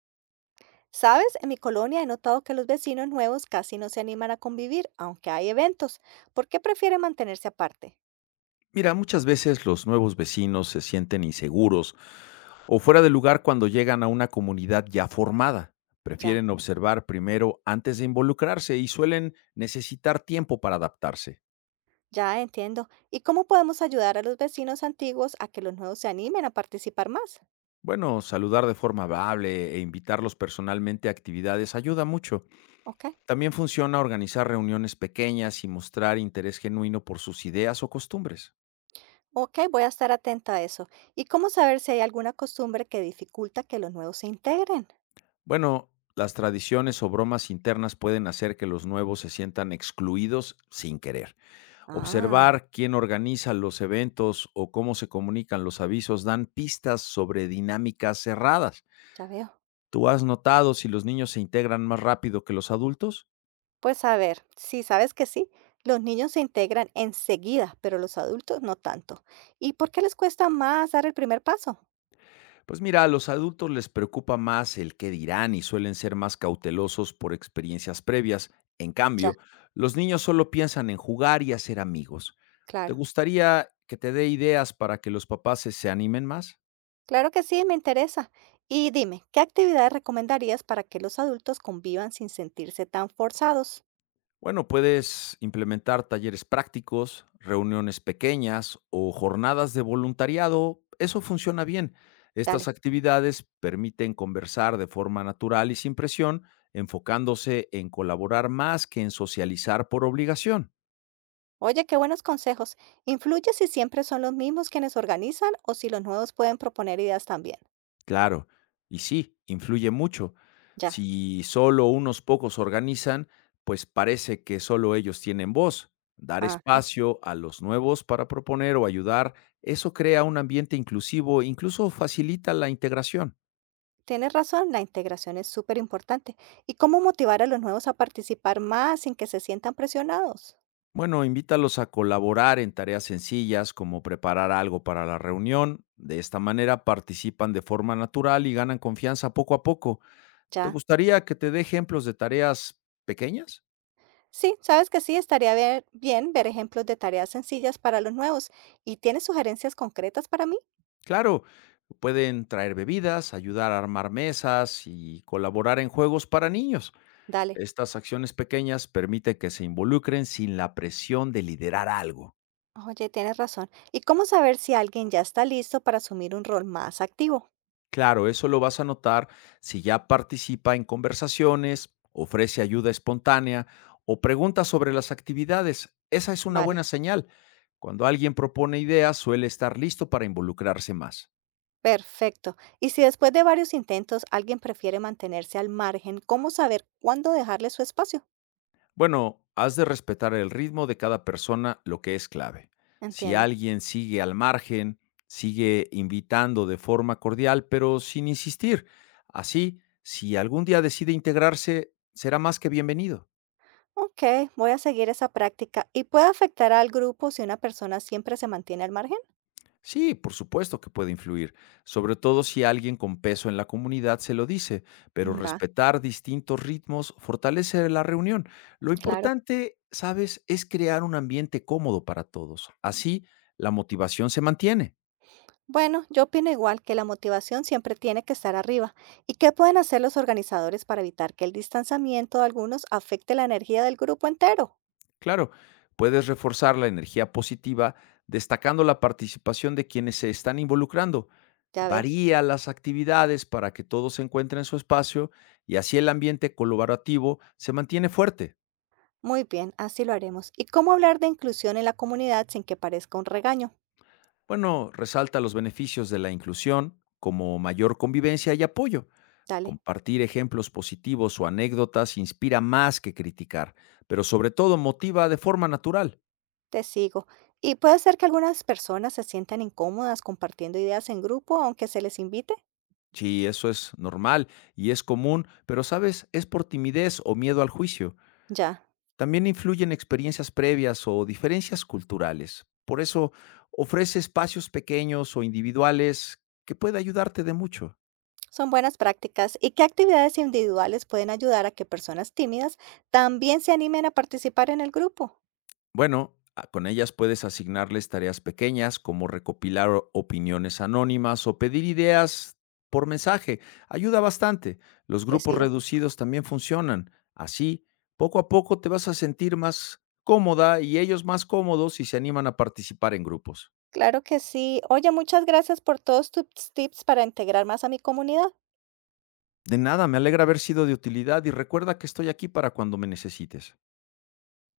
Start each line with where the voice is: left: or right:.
right: ¿Sabes? En mi colonia he notado que los vecinos nuevos casi no se animan a convivir, aunque hay eventos. ¿Por qué prefieren mantenerse aparte?
left: Mira, muchas veces los nuevos vecinos se sienten inseguros o fuera de lugar cuando llegan a una comunidad ya formada.
right: Ya,
left: Prefieren observar primero antes de involucrarse y suelen necesitar tiempo para adaptarse.
right: ya entiendo. ¿Y cómo podemos ayudar a los vecinos antiguos a que los nuevos se animen a participar más?
left: Bueno, saludar de forma amable e invitarlos personalmente a actividades ayuda mucho.
right: Ok,
left: También funciona organizar reuniones pequeñas y mostrar interés genuino por sus ideas o costumbres.
right: ok, voy a estar atenta a eso. ¿Y cómo saber si hay alguna costumbre que dificulta que los nuevos se integren?
left: Bueno, las tradiciones o bromas internas pueden hacer que los nuevos se sientan excluidos sin querer.
right: Ah,
left: Observar quién organiza los eventos o cómo se comunican los avisos dan pistas sobre dinámicas cerradas.
right: ya veo.
left: ¿Tú has notado si los niños se integran más rápido que los adultos?
right: Pues a ver, sí, sabes que sí. Los niños se integran enseguida, pero los adultos no tanto. ¿Y por qué les cuesta más dar el primer paso?
left: Pues mira, a los adultos les preocupa más el qué dirán y suelen ser más cautelosos por experiencias previas. En
right: Ya.
left: cambio, los niños solo piensan en jugar y hacer amigos. ¿Te
right: Claro,
left: gustaría que te dé ideas para que los papás se animen más?
right: claro que sí, me interesa. Y dime, ¿qué actividades recomendarías para que los adultos convivan sin sentirse tan forzados?
left: Bueno, puedes implementar talleres prácticos, reuniones pequeñas o jornadas de voluntariado. Eso funciona bien. Estas
right: Dale.
left: actividades permiten conversar de forma natural y sin presión, enfocándose en colaborar más que en socializar por obligación.
right: Oye, qué buenos consejos. ¿Influye si siempre son los mismos quienes organizan o si los nuevos pueden proponer ideas también?
left: Claro, y sí, influye mucho.
right: Ya.
left: Si solo unos pocos organizan, pues parece que solo ellos tienen voz. Dar
right: Ajá.
left: espacio a los nuevos para proponer o ayudar, eso crea un ambiente inclusivo, incluso facilita la integración.
right: Tienes razón, la integración es súper importante. ¿Y cómo motivar a los nuevos a participar más sin que se sientan presionados?
left: Bueno, invítalos a colaborar en tareas sencillas como preparar algo para la reunión. De esta manera participan de forma natural y ganan confianza poco a poco. ¿Te
right: Ya.
left: gustaría que te dé ejemplos de tareas pequeñas?
right: Sí, sabes que sí, estaría bien ver ejemplos de tareas sencillas para los nuevos. ¿Y tienes sugerencias concretas para mí?
left: Claro, pueden traer bebidas, ayudar a armar mesas y colaborar en juegos para niños.
right: Dale.
left: Estas acciones pequeñas permiten que se involucren sin la presión de liderar algo.
right: Oye, tienes razón. ¿Y cómo saber si alguien ya está listo para asumir un rol más activo?
left: Claro, eso lo vas a notar si ya participa en conversaciones, ofrece ayuda espontánea o pregunta sobre las actividades. Esa es una
right: Vale,
left: buena señal. Cuando alguien propone ideas, suele estar listo para involucrarse más.
right: perfecto. Y si después de varios intentos alguien prefiere mantenerse al margen, ¿cómo saber cuándo dejarle su espacio?
left: Bueno, has de respetar el ritmo de cada persona, lo que es clave. Si
right: Entiendo.
left: alguien sigue al margen, sigue invitando de forma cordial, pero sin insistir. Así, si algún día decide integrarse, será más que bienvenido.
right: Ok, voy a seguir esa práctica. ¿Y puede afectar al grupo si una persona siempre se mantiene al margen?
left: Sí, por supuesto que puede influir, sobre todo si alguien con peso en la comunidad se lo dice, pero
right: Mm, va,
left: respetar distintos ritmos fortalece la reunión. Lo
right: claro.
left: importante, sabes, es crear un ambiente cómodo para todos. Así, la motivación se mantiene.
right: Bueno, yo opino igual que la motivación siempre tiene que estar arriba. ¿Y qué pueden hacer los organizadores para evitar que el distanciamiento de algunos afecte la energía del grupo entero?
left: Claro, puedes reforzar la energía positiva destacando la participación de quienes se están involucrando.
right: Ya veo.
left: Varía las actividades para que todos se encuentren en su espacio y así el ambiente colaborativo se mantiene fuerte.
right: Muy bien, así lo haremos. ¿Y cómo hablar de inclusión en la comunidad sin que parezca un regaño?
left: Bueno, resalta los beneficios de la inclusión como mayor convivencia y apoyo.
right: Dale,
left: Compartir ejemplos positivos o anécdotas inspira más que criticar, pero sobre todo motiva de forma natural.
right: te sigo. Y puede ser que algunas personas se sientan incómodas compartiendo ideas en grupo, aunque se les invite.
left: Sí, eso es normal y es común, pero sabes, es por timidez o miedo al juicio.
right: Ya,
left: También influyen experiencias previas o diferencias culturales. Por eso, ofrece espacios pequeños o individuales que puede ayudarte de mucho.
right: son buenas prácticas. ¿Y qué actividades individuales pueden ayudar a que personas tímidas también se animen a participar en el grupo?
left: Bueno, con ellas puedes asignarles tareas pequeñas como recopilar opiniones anónimas o pedir ideas por mensaje. Ayuda bastante. Los
right: Te
left: grupos
right: sigo.
left: reducidos también funcionan. Así, poco a poco te vas a sentir más cómoda y ellos más cómodos y se animan a participar en grupos.
right: Claro que sí. Oye, muchas gracias por todos tus tips para integrar más a mi comunidad.
left: De nada, me alegra haber sido de utilidad y recuerda que estoy aquí para cuando me necesites.